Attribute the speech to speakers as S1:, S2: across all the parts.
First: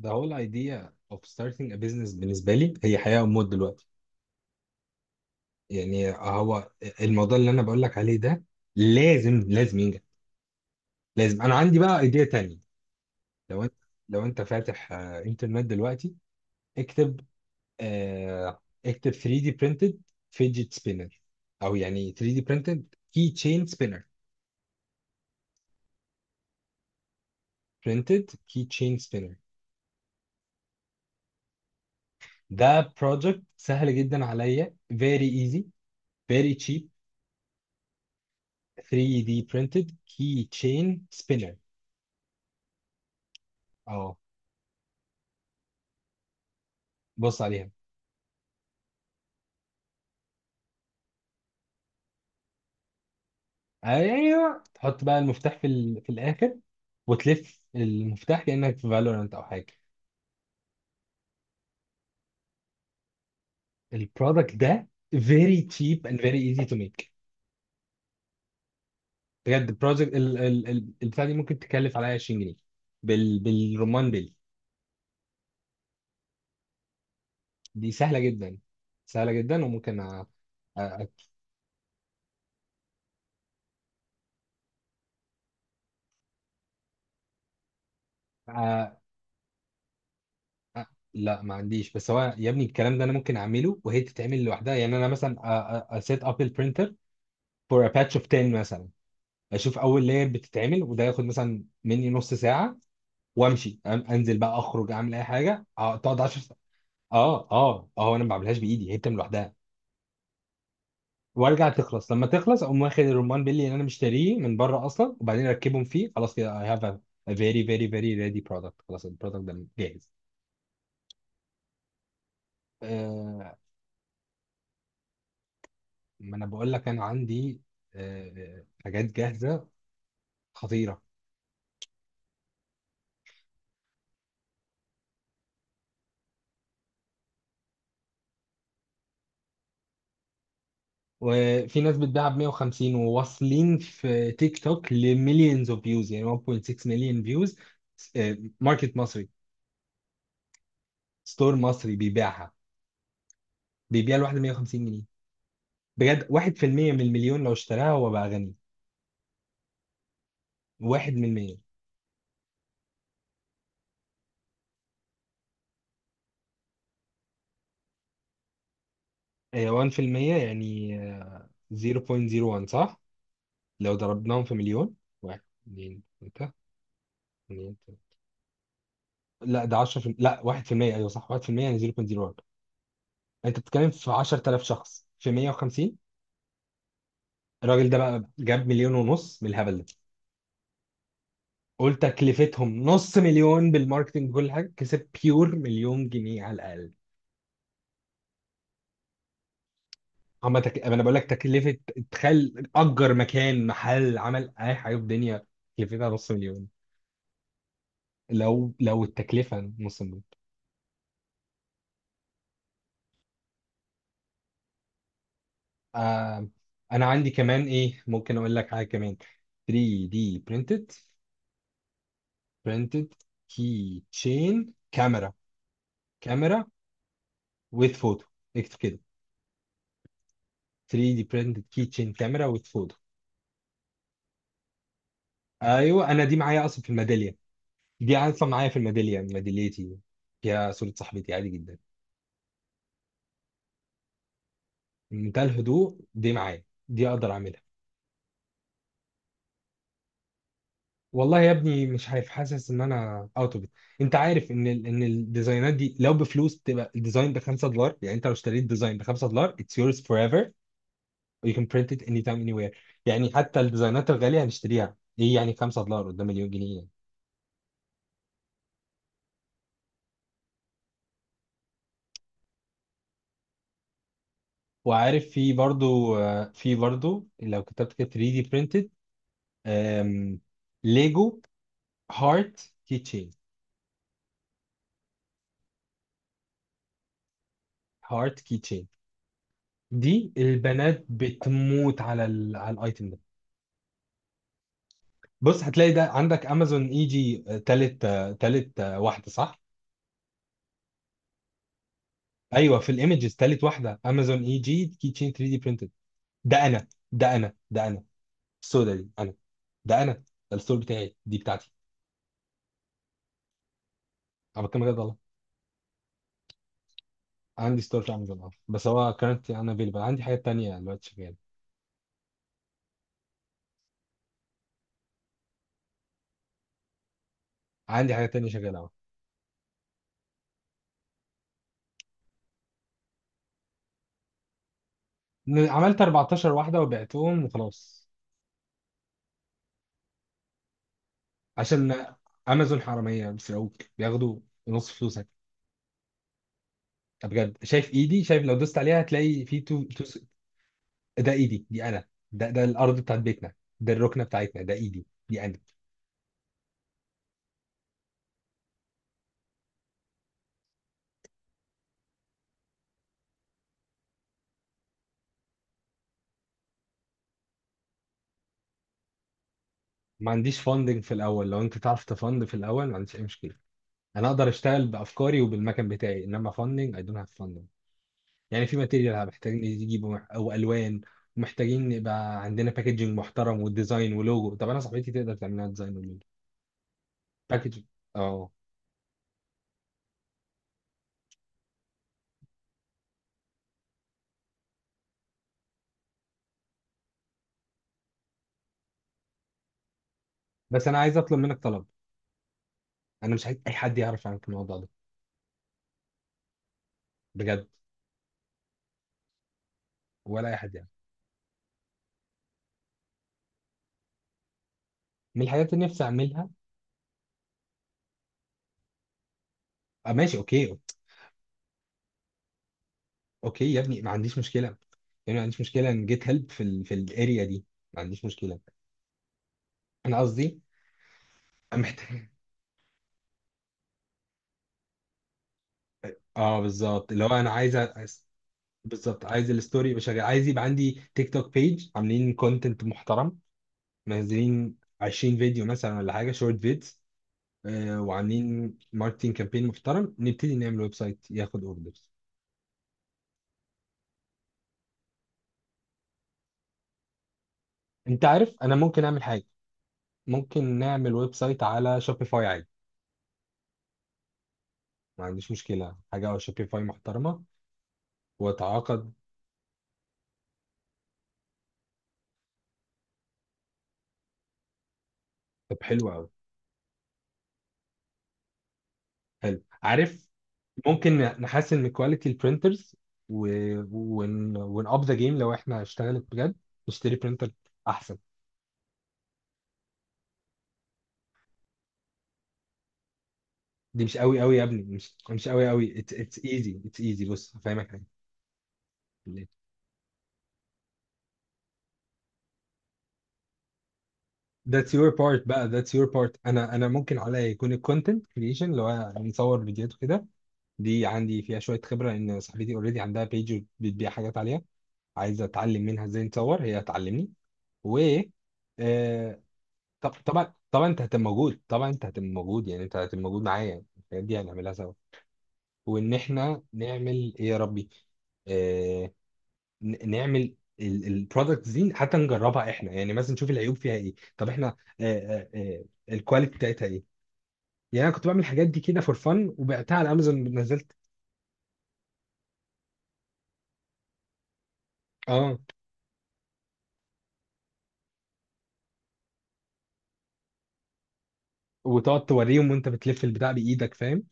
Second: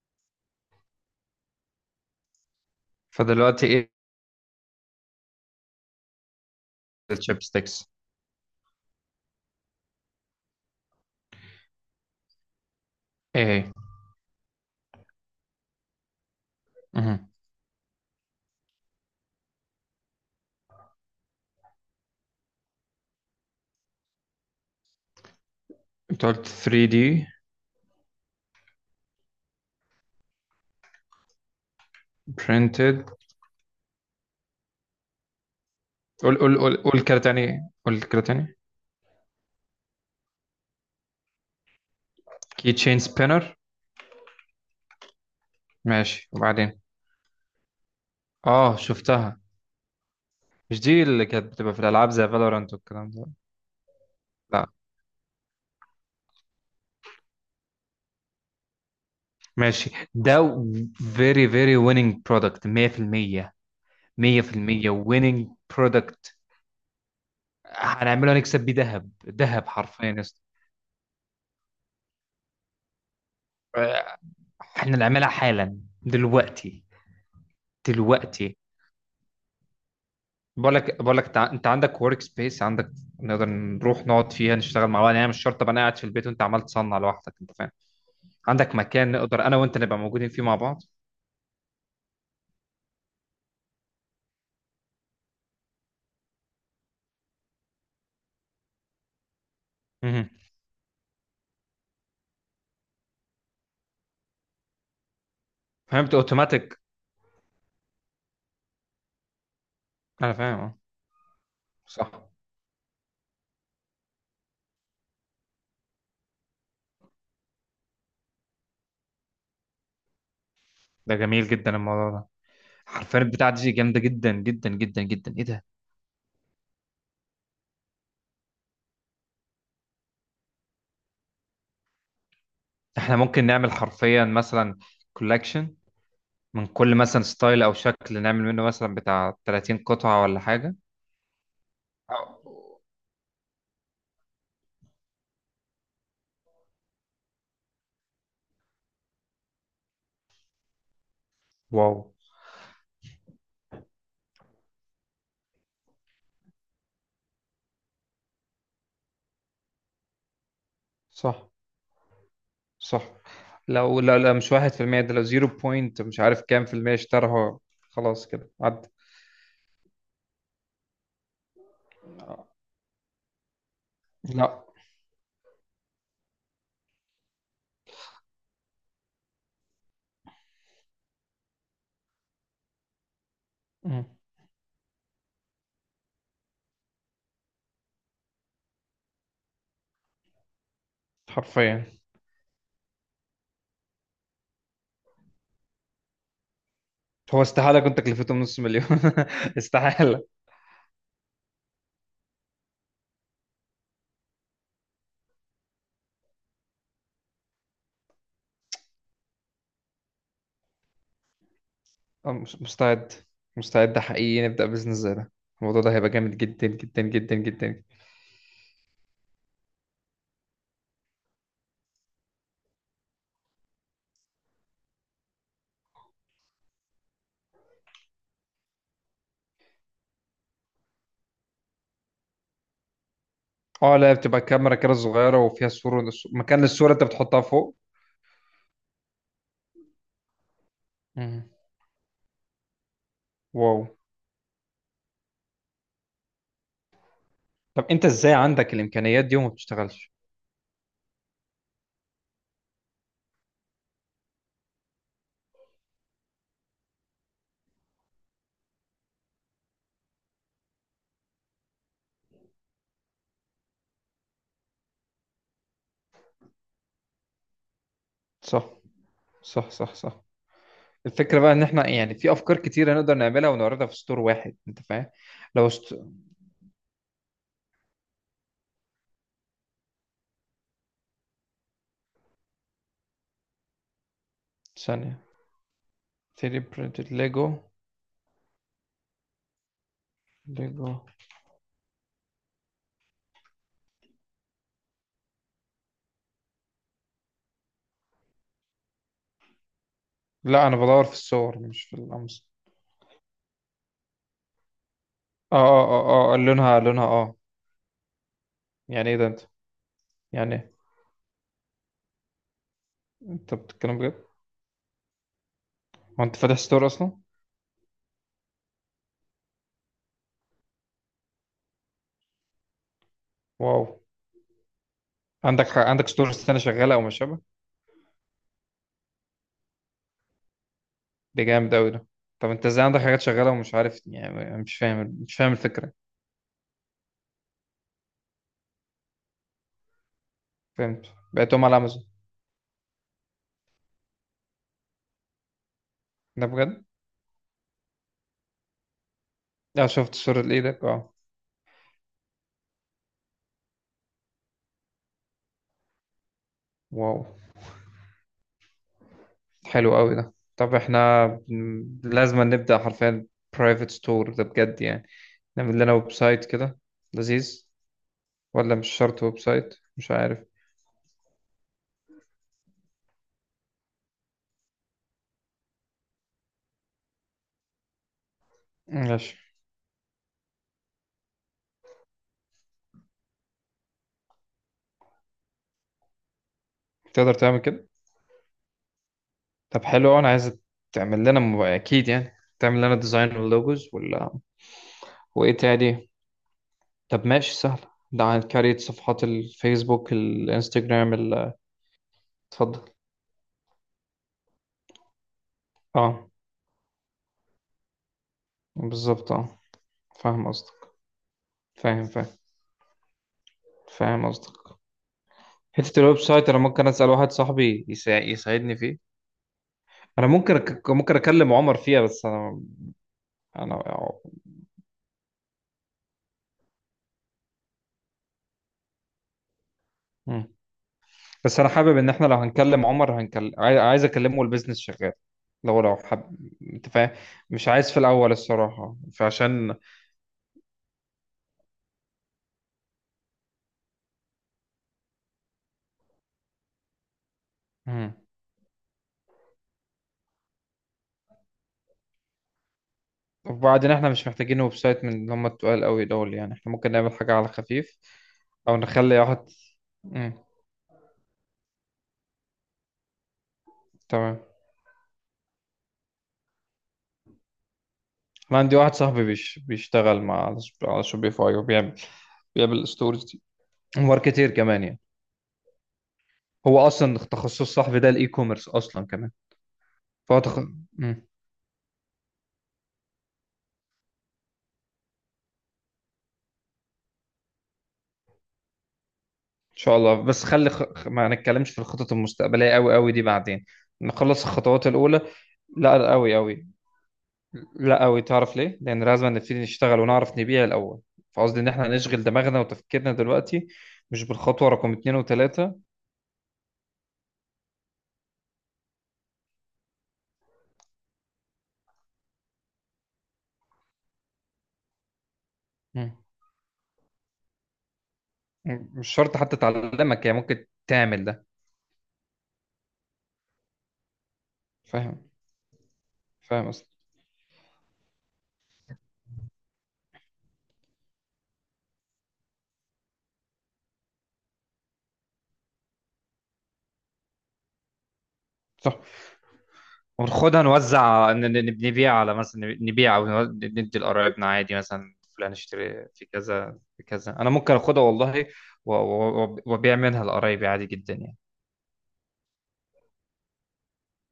S1: The whole idea of starting a business بالنسبة لي هي حياة وموت
S2: فدلوقتي
S1: دلوقتي.
S2: ايه؟
S1: يعني هو الموضوع اللي أنا بقول
S2: الشيبستكس؟
S1: لك عليه ده لازم ينجح. لازم. أنا عندي بقى ايديا تانية.
S2: ايه
S1: لو
S2: هي؟
S1: أنت لو أنت فاتح إنترنت دلوقتي اكتب.
S2: مهم.
S1: اكتب 3D printed fidget spinner، أو يعني 3D printed key chain spinner
S2: انت قلت 3D
S1: printed key chain spinner. ده
S2: printed؟
S1: project سهل جدا عليا، very easy،
S2: قول
S1: very
S2: قول قول
S1: cheap.
S2: قول كده تاني، قول كده تاني.
S1: 3D printed key chain spinner.
S2: كي تشين سبينر.
S1: اه،
S2: ماشي، وبعدين؟
S1: بص عليها.
S2: اه، شفتها. مش دي اللي كانت بتبقى في الالعاب زي فالورانت والكلام ده؟
S1: ايوه،
S2: لا.
S1: تحط بقى المفتاح في في الاخر، وتلف المفتاح كانك في فالورانت او حاجه.
S2: ماشي. ده فيري فيري winning product، 100%.
S1: البرودكت ده
S2: 100% winning
S1: very cheap
S2: product.
S1: and very easy to make.
S2: هنعمله، نكسب بيه ذهب ذهب
S1: بجد
S2: حرفيا
S1: البروجكت
S2: يا اسطى.
S1: البتاع دي ممكن تكلف عليا 20 جنيه بالرمان
S2: آه،
S1: بيل.
S2: احنا نعملها حالا دلوقتي،
S1: دي سهله
S2: دلوقتي.
S1: جدا. سهله جدا وممكن
S2: بقول لك
S1: أ...
S2: بقول لك انت عندك ورك سبيس، عندك نقدر نروح نقعد فيها نشتغل مع بعض. يعني مش شرط ابقى انا قاعد في البيت وانت عمال تصنع لوحدك، انت فاهم؟ عندك
S1: أ...
S2: مكان نقدر انا وانت نبقى موجودين فيه مع بعض.
S1: أ... لا، ما عنديش. بس هو يا ابني الكلام ده انا ممكن اعمله وهي تتعمل لوحدها. يعني انا مثلا set up البرينتر for a patch of 10 مثلا، اشوف اول لاير
S2: مهم.
S1: بتتعمل، وده ياخد مثلا مني نص ساعه وامشي. انزل بقى، اخرج، اعمل اي حاجه.
S2: فهمت،
S1: تقعد 10 ساعات.
S2: اوتوماتيك.
S1: اه اه اه، انا ما بعملهاش بايدي، هي بتعمل لوحدها.
S2: انا فاهم، اه.
S1: وارجع
S2: صح.
S1: تخلص، لما تخلص اقوم واخد الرمان بيلي اللي انا مشتريه من بره اصلا، وبعدين اركبهم فيه. خلاص كده، I have a very very very ready product. خلاص البرودكت ده جاهز.
S2: ده جميل جدا الموضوع ده. حرفيا البتاع
S1: آه
S2: دي جامده جدا جدا جدا جدا، ايه ده؟
S1: ما انا بقول لك انا عندي حاجات جاهزه خطيره.
S2: احنا ممكن نعمل حرفيا مثلا كولكشن من كل مثلا ستايل او شكل، نعمل منه مثلا بتاع 30 قطعه ولا حاجه.
S1: وفي ناس بتبيعها ب
S2: أو-
S1: 150، وواصلين في تيك توك لمليونز اوف فيوز، يعني 1.6 مليون فيوز. ماركت مصري، ستور مصري
S2: واو.
S1: بيبيعها، بيبيع الواحدة 150 جنيه. بجد 1% من المليون لو اشتراها هو بقى غني. 1 من
S2: صح،
S1: 100.
S2: صح. لو لا لا مش واحد في المية ده، لو زيرو بوينت مش عارف كام في المية اشتراها خلاص كده عدى.
S1: 1% يعني 0.01، صح؟ لو ضربناهم في
S2: لا.
S1: مليون، 1، 2، 3. لا، ده 10 في... لا، 1%. ايوه صح، 1% يعني 0.01. انت بتتكلم
S2: مم.
S1: في 10,000 شخص في 150. الراجل ده بقى جاب مليون ونص من الهبل ده.
S2: حرفيا.
S1: قلت تكلفتهم نص مليون بالماركتنج كل حاجه، كسب بيور مليون جنيه على الاقل.
S2: هو استحالة كنت أكلفته من نص مليون استحالة.
S1: اما تك... أما انا بقول لك تكلفه، تخيل اجر مكان، محل، عمل، اي حاجه في الدنيا تكلفتها نص مليون. لو لو التكلفه نص مليون.
S2: أه، مش- مستعد، مستعد حقيقي نبدأ بزنس زي ده. الموضوع ده هيبقى جامد
S1: آه...
S2: جدا جدا
S1: انا عندي
S2: جدا
S1: كمان
S2: جدا.
S1: ايه، ممكن اقول لك حاجه كمان. 3D printed printed key chain كاميرا. كاميرا with photo. اكتب كده، 3D printed keychain كاميرا with photo.
S2: اه لا، بتبقى كاميرا كده صغيرة وفيها صورة،
S1: ايوه، انا دي معايا
S2: مكان
S1: اصلا في
S2: الصورة انت
S1: الميداليه.
S2: بتحطها فوق.
S1: دي اصلا معايا في الميداليه، ميداليتي فيها صوره صاحبتي،
S2: مم.
S1: عادي جدا.
S2: واو.
S1: منتهى الهدوء. دي معايا، دي اقدر اعملها.
S2: طب انت ازاي عندك الامكانيات دي وما بتشتغلش؟
S1: والله يا ابني مش عارف، حاسس ان انا اوت اوف. انت عارف ان ان الديزاينات دي لو بفلوس تبقى الديزاين ب 5 دولار. يعني انت لو اشتريت ديزاين ب 5 دولار it's yours forever, you can print it anytime anywhere. يعني حتى الديزاينات الغاليه هنشتريها، ايه يعني 5 دولار قدام مليون جنيه؟ يعني.
S2: صح، صح، صح، صح. الفكرة بقى ان احنا يعني في افكار كتيرة نقدر نعملها ونعرضها في ستور واحد، انت فاهم؟
S1: وعارف، في
S2: لو است...
S1: برضو في برضو لو كتبت كده 3D printed أم... ليجو هارت كيتشين.
S2: ثانية. 3D printed ليجو.
S1: هارت كيتشين. دي
S2: ليجو.
S1: البنات بتموت على على الايتم ده. بص، هتلاقي ده عندك امازون اي جي، تالت، تالت، واحده، صح.
S2: لا انا بدور في الصور، مش في الامس.
S1: ايوه، في الايمجز تالت واحده امازون اي جي كيتشين 3
S2: اه
S1: دي
S2: اه
S1: برينتد.
S2: اه اه،
S1: ده
S2: لونها،
S1: انا،
S2: لونها
S1: ده
S2: اه.
S1: انا، ده انا. السودا
S2: يعني
S1: دي
S2: ايه ده
S1: انا.
S2: انت؟
S1: ده انا.
S2: يعني
S1: ده
S2: إيه؟
S1: الستور بتاعي، دي بتاعتي.
S2: انت بتتكلم بجد؟
S1: انا بتكلم بجد والله.
S2: هو انت فاتح ستور اصلا؟
S1: عندي ستور في امازون، اه، بس هو كانت انا افيلبل. عندي حاجات تانية دلوقتي شغاله.
S2: واو. عندك ستور السنة شغالة او مش شبه؟
S1: عندي حاجات تانية شغاله.
S2: ده جامد قوي ده. طب انت ازاي عندك حاجات شغالة ومش عارف؟ يعني مش فاهم، مش فاهم الفكرة.
S1: عملت 14 واحدة وبعتهم وخلاص.
S2: فهمت، بعتهم على امازون.
S1: عشان امازون حرامية، بيسرقوك، بياخدوا نص فلوسك.
S2: ده بجد؟
S1: ده بجد. شايف ايدي؟ شايف لو دوست عليها هتلاقي في تو,
S2: اه
S1: تو.
S2: شفت صورة ايدك، اه.
S1: ده ايدي، دي انا. ده ده الارض بتاعت بيتنا. ده الركنة بتاعتنا، ده ايدي، دي انا.
S2: واو. حلو قوي ده. لازم نبدأ حرفيا برايفت ستور ده بجد يعني. نعمل لنا ويب سايت كده، لذيذ. ولا مش شرط ويب سايت، مش
S1: ما
S2: عارف.
S1: عنديش فاندنج في الاول، لو انت تعرف تفند في الاول ما عنديش اي مشكلة. انا اقدر اشتغل بافكاري وبالمكان بتاعي، انما فاندنج، اي دونت هاف فاندنج. يعني في ماتيريال
S2: ماشي.
S1: محتاجين يجيبوا، او الوان، ومحتاجين يبقى عندنا باكجينج محترم وديزاين ولوجو. طب انا صاحبتي تقدر تعمل لنا ديزاين
S2: تقدر تعمل
S1: باكج.
S2: كده؟
S1: اه.
S2: طب حلو أوي، انا عايز اكيد يعني تعمل لنا ديزاين واللوجوز ولا. وايه تاني؟ طب ماشي، سهل. ده عن كارية صفحات الفيسبوك،
S1: بس انا
S2: الانستجرام،
S1: عايز اطلب منك طلب.
S2: اتفضل.
S1: انا مش عايز اي حد يعرف عنك الموضوع ده.
S2: اه،
S1: بجد.
S2: بالظبط، اه.
S1: ولا
S2: فاهم
S1: اي حد
S2: قصدك.
S1: يعرف.
S2: فاهم. فاهم. فاهم قصدك.
S1: من الحاجات اللي
S2: حتة
S1: نفسي
S2: الويب سايت
S1: اعملها.
S2: أنا ممكن أسأل واحد صاحبي يساعدني فيه.
S1: آه
S2: أنا
S1: ماشي، اوكي.
S2: ممكن أكلم عمر فيها، بس أنا
S1: اوكي
S2: أنا.
S1: يا ابني، ما عنديش مشكله. يعني ما عنديش مشكله ان جيت هيلب في ال في الاريا دي. ما عنديش مشكله. انا
S2: مم.
S1: قصدي.
S2: بس أنا
S1: أنا
S2: حابب إن
S1: محتاج.
S2: إحنا لو هنكلم عمر هنكلم، عايز أكلمه والبيزنس شغال. لو حب،
S1: اه،
S2: أنت فاهم.
S1: بالظبط، اللي هو انا
S2: مش
S1: عايز
S2: عايز في الأول، الصراحة،
S1: بالظبط. عايز
S2: فعشان.
S1: الستوري يبقى شغال، عايز يبقى عندي تيك توك بيج عاملين كونتنت محترم، منزلين 20 فيديو مثلا ولا حاجه، شورت فيديو.
S2: مم.
S1: وعاملين ماركتينج كامبين محترم، نبتدي نعمل ويب سايت ياخد اوردرز.
S2: وبعدين إحنا مش محتاجين ويب سايت من اللي هم التقال قوي دول، يعني إحنا ممكن نعمل حاجة على خفيف،
S1: انت عارف، انا
S2: أو
S1: ممكن
S2: نخلي
S1: اعمل حاجه.
S2: واحد. مم.
S1: ممكن نعمل ويب سايت على شوبيفاي عادي.
S2: تمام.
S1: ما عنديش مشكله، حاجه على شوبيفاي محترمه.
S2: أنا عندي واحد
S1: واتعاقد.
S2: صاحبي بيشتغل مع، على شوبيفاي، وبيعمل، بيعمل ستورز. ماركتير كمان يعني،
S1: طب حلو قوي.
S2: هو اصلا تخصص صاحبي ده، الاي كوميرس اصلا كمان.
S1: حلو، عارف،
S2: فهو تخ...
S1: ممكن
S2: مم.
S1: نحسن من كواليتي البرنترز و... ون اب ذا جيم، لو احنا اشتغلت بجد نشتري برنتر احسن.
S2: ان شاء الله، بس خلي ما نتكلمش في الخطط المستقبليه قوي قوي دي بعدين،
S1: دي مش قوي
S2: نخلص
S1: قوي يا ابني،
S2: الخطوات
S1: مش
S2: الاولى.
S1: مش قوي قوي،
S2: لا، قوي
S1: اتس
S2: قوي.
S1: ايزي، اتس ايزي. بص هفهمك
S2: لا
S1: حاجه.
S2: قوي، تعرف ليه؟ لان لازم نبتدي نشتغل ونعرف نبيع الاول. فقصدي ان احنا نشغل دماغنا وتفكيرنا دلوقتي، مش بالخطوه
S1: that's
S2: رقم
S1: your
S2: اتنين
S1: part بقى،
S2: وتلاته.
S1: that's your part، انا ممكن عليا يكون الكونتنت كريشن، اللي هو نصور فيديوهات وكده. دي عندي فيها شويه خبره، ان صاحبتي اوريدي عندها بيج بتبيع حاجات عليها، عايزه اتعلم منها
S2: مم.
S1: ازاي نصور، هي هتعلمني. و.
S2: مش شرط
S1: آه،
S2: حتى
S1: طب
S2: تعلمك هي،
S1: طبعا
S2: ممكن
S1: طبعا انت هتبقى
S2: تعمل ده.
S1: موجود، طبعا انت هتبقى موجود، يعني انت هتبقى موجود معايا، الحاجات دي هنعملها سوا.
S2: فاهم،
S1: وان احنا
S2: فاهم اصلا.
S1: نعمل ايه يا ربي. آه، نعمل البرودكت دي حتى نجربها احنا، يعني مثلا نشوف العيوب فيها ايه، طب احنا الكواليتي بتاعتها ايه. يعني انا كنت بعمل الحاجات دي
S2: صح.
S1: كده فور فن وبعتها على امازون،
S2: وناخدها
S1: نزلت.
S2: نوزع، نبيع، على مثلا نبيع، او ندي لقرايبنا عادي، مثلا فلان
S1: اه.
S2: اشتري في كذا في كذا، انا ممكن اخدها والله، وابيع منها لقرايبي عادي جدا يعني.
S1: وتقعد توريهم وانت بتلف البتاع بايدك، فاهم؟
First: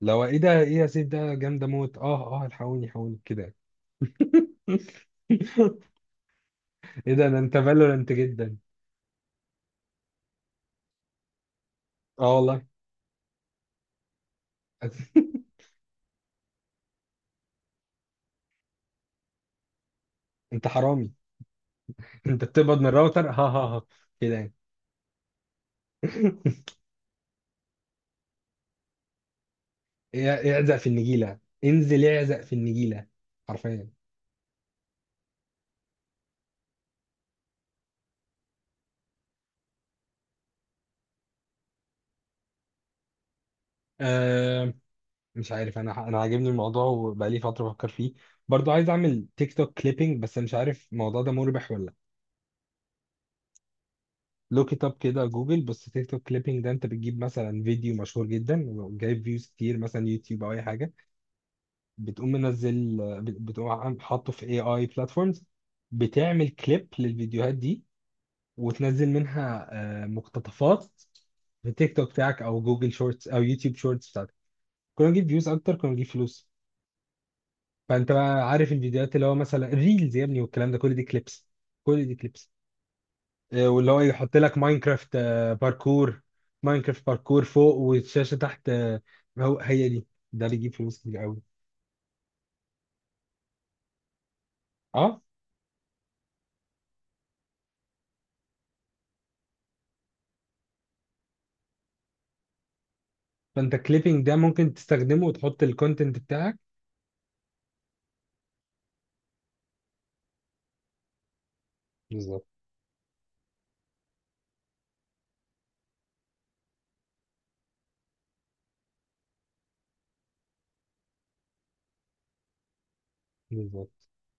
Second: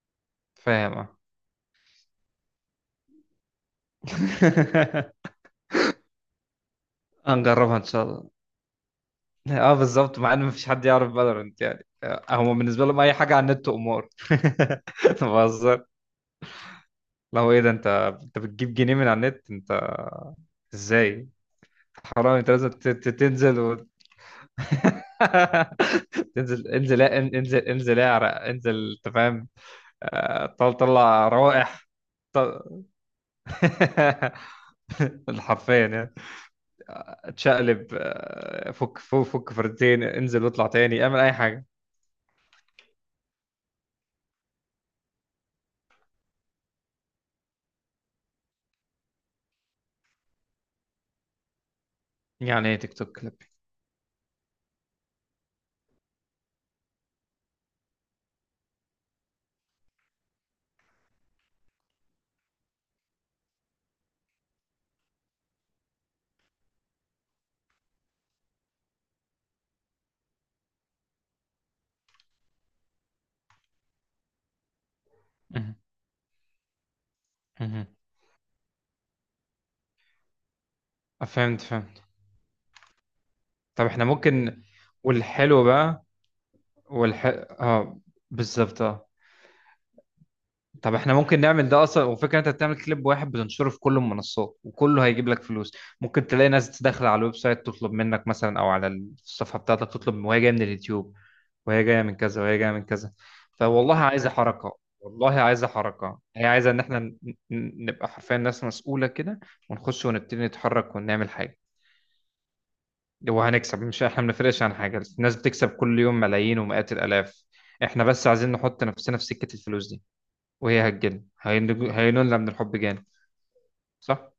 S1: لو ايه ده؟ ايه يا
S2: فاهم،
S1: سيف
S2: اه.
S1: ده، جامده موت، اه اه، الحقوني الحقوني كده. ايه ده ده؟ انت
S2: هنجربها ان شاء
S1: فالورنت
S2: الله.
S1: جدا.
S2: اه بالظبط، مع ان مفيش حد يعرف فالورنت يعني.
S1: اه
S2: هم
S1: والله.
S2: بالنسبه لهم اي حاجه على النت امور. بهزر. لو ايه ده انت، انت بتجيب جنيه من على النت انت؟
S1: انت حرامي.
S2: ازاي؟ حرام،
S1: انت
S2: انت لازم
S1: بتقبض من الراوتر، ها ها ها،
S2: تنزل.
S1: كده يعني.
S2: انزل، انزل، انزل، انزل، اعرق، انزل، انت فاهم؟
S1: اعزق في
S2: طلع
S1: النجيله،
S2: روائح.
S1: انزل اعزق في
S2: طل-
S1: النجيله. حرفيا.
S2: حرفيا يعني، اتشقلب، فك فردتين، انزل واطلع تاني، اعمل اي حاجه.
S1: أه، مش عارف، انا عاجبني الموضوع وبقالي فتره بفكر فيه. برضو عايز اعمل تيك توك كليبنج، بس مش عارف الموضوع ده مربح ولا لا.
S2: يعني ايه تيك توك كليب؟
S1: لوك ات اب كده جوجل، بص. تيك توك كليبنج ده، انت بتجيب مثلا فيديو مشهور جدا وجايب فيوز كتير، مثلا يوتيوب او اي حاجه، بتقوم منزل، بتقوم حاطه في اي بلاتفورمز، بتعمل كليب للفيديوهات دي، وتنزل منها مقتطفات في تيك توك بتاعك او جوجل شورتس او يوتيوب شورتس بتاعتك. كنا نجيب فيوز اكتر،
S2: مهم.
S1: كنا نجيب فلوس.
S2: مهم.
S1: فانت بقى عارف الفيديوهات اللي هو مثلا الريلز يا ابني والكلام ده، كل دي كليبس.
S2: فهمت، فهمت.
S1: كل دي كليبس.
S2: طب
S1: واللي هو
S2: احنا
S1: يحط لك
S2: ممكن،
S1: ماينكرافت،
S2: والحلو بقى،
S1: باركور. ماينكرافت
S2: والح
S1: باركور فوق
S2: اه،
S1: والشاشه تحت.
S2: بالظبط آه.
S1: هو هي دي. ده بيجيب
S2: طب
S1: فلوس
S2: احنا
S1: كتير
S2: ممكن
S1: قوي.
S2: نعمل ده اصلا، وفكرة انت بتعمل كليب واحد بتنشره في كل المنصات وكله
S1: اه.
S2: هيجيب لك فلوس. ممكن تلاقي ناس داخلة على الويب سايت تطلب منك مثلا، او على الصفحة بتاعتك تطلب، وهي جاية من اليوتيوب، وهي جاية من كذا، وهي جاية من كذا.
S1: فانت
S2: فوالله
S1: الكليبنج
S2: عايزة
S1: ده ممكن
S2: حركة،
S1: تستخدمه
S2: والله
S1: وتحط
S2: عايزة
S1: الكونتنت
S2: حركة، هي
S1: بتاعك.
S2: عايزة ان احنا نبقى حرفيا ناس مسؤولة كده، ونخش ونبتدي نتحرك ونعمل حاجة.
S1: بالظبط.
S2: وهنكسب، مش احنا بنفرقش عن حاجة، الناس بتكسب كل يوم ملايين ومئات الالاف. احنا بس عايزين نحط نفسنا في سكة الفلوس دي، وهي هتجن هينول هينولنا من الحب جانب.
S1: بالظبط.
S2: صح؟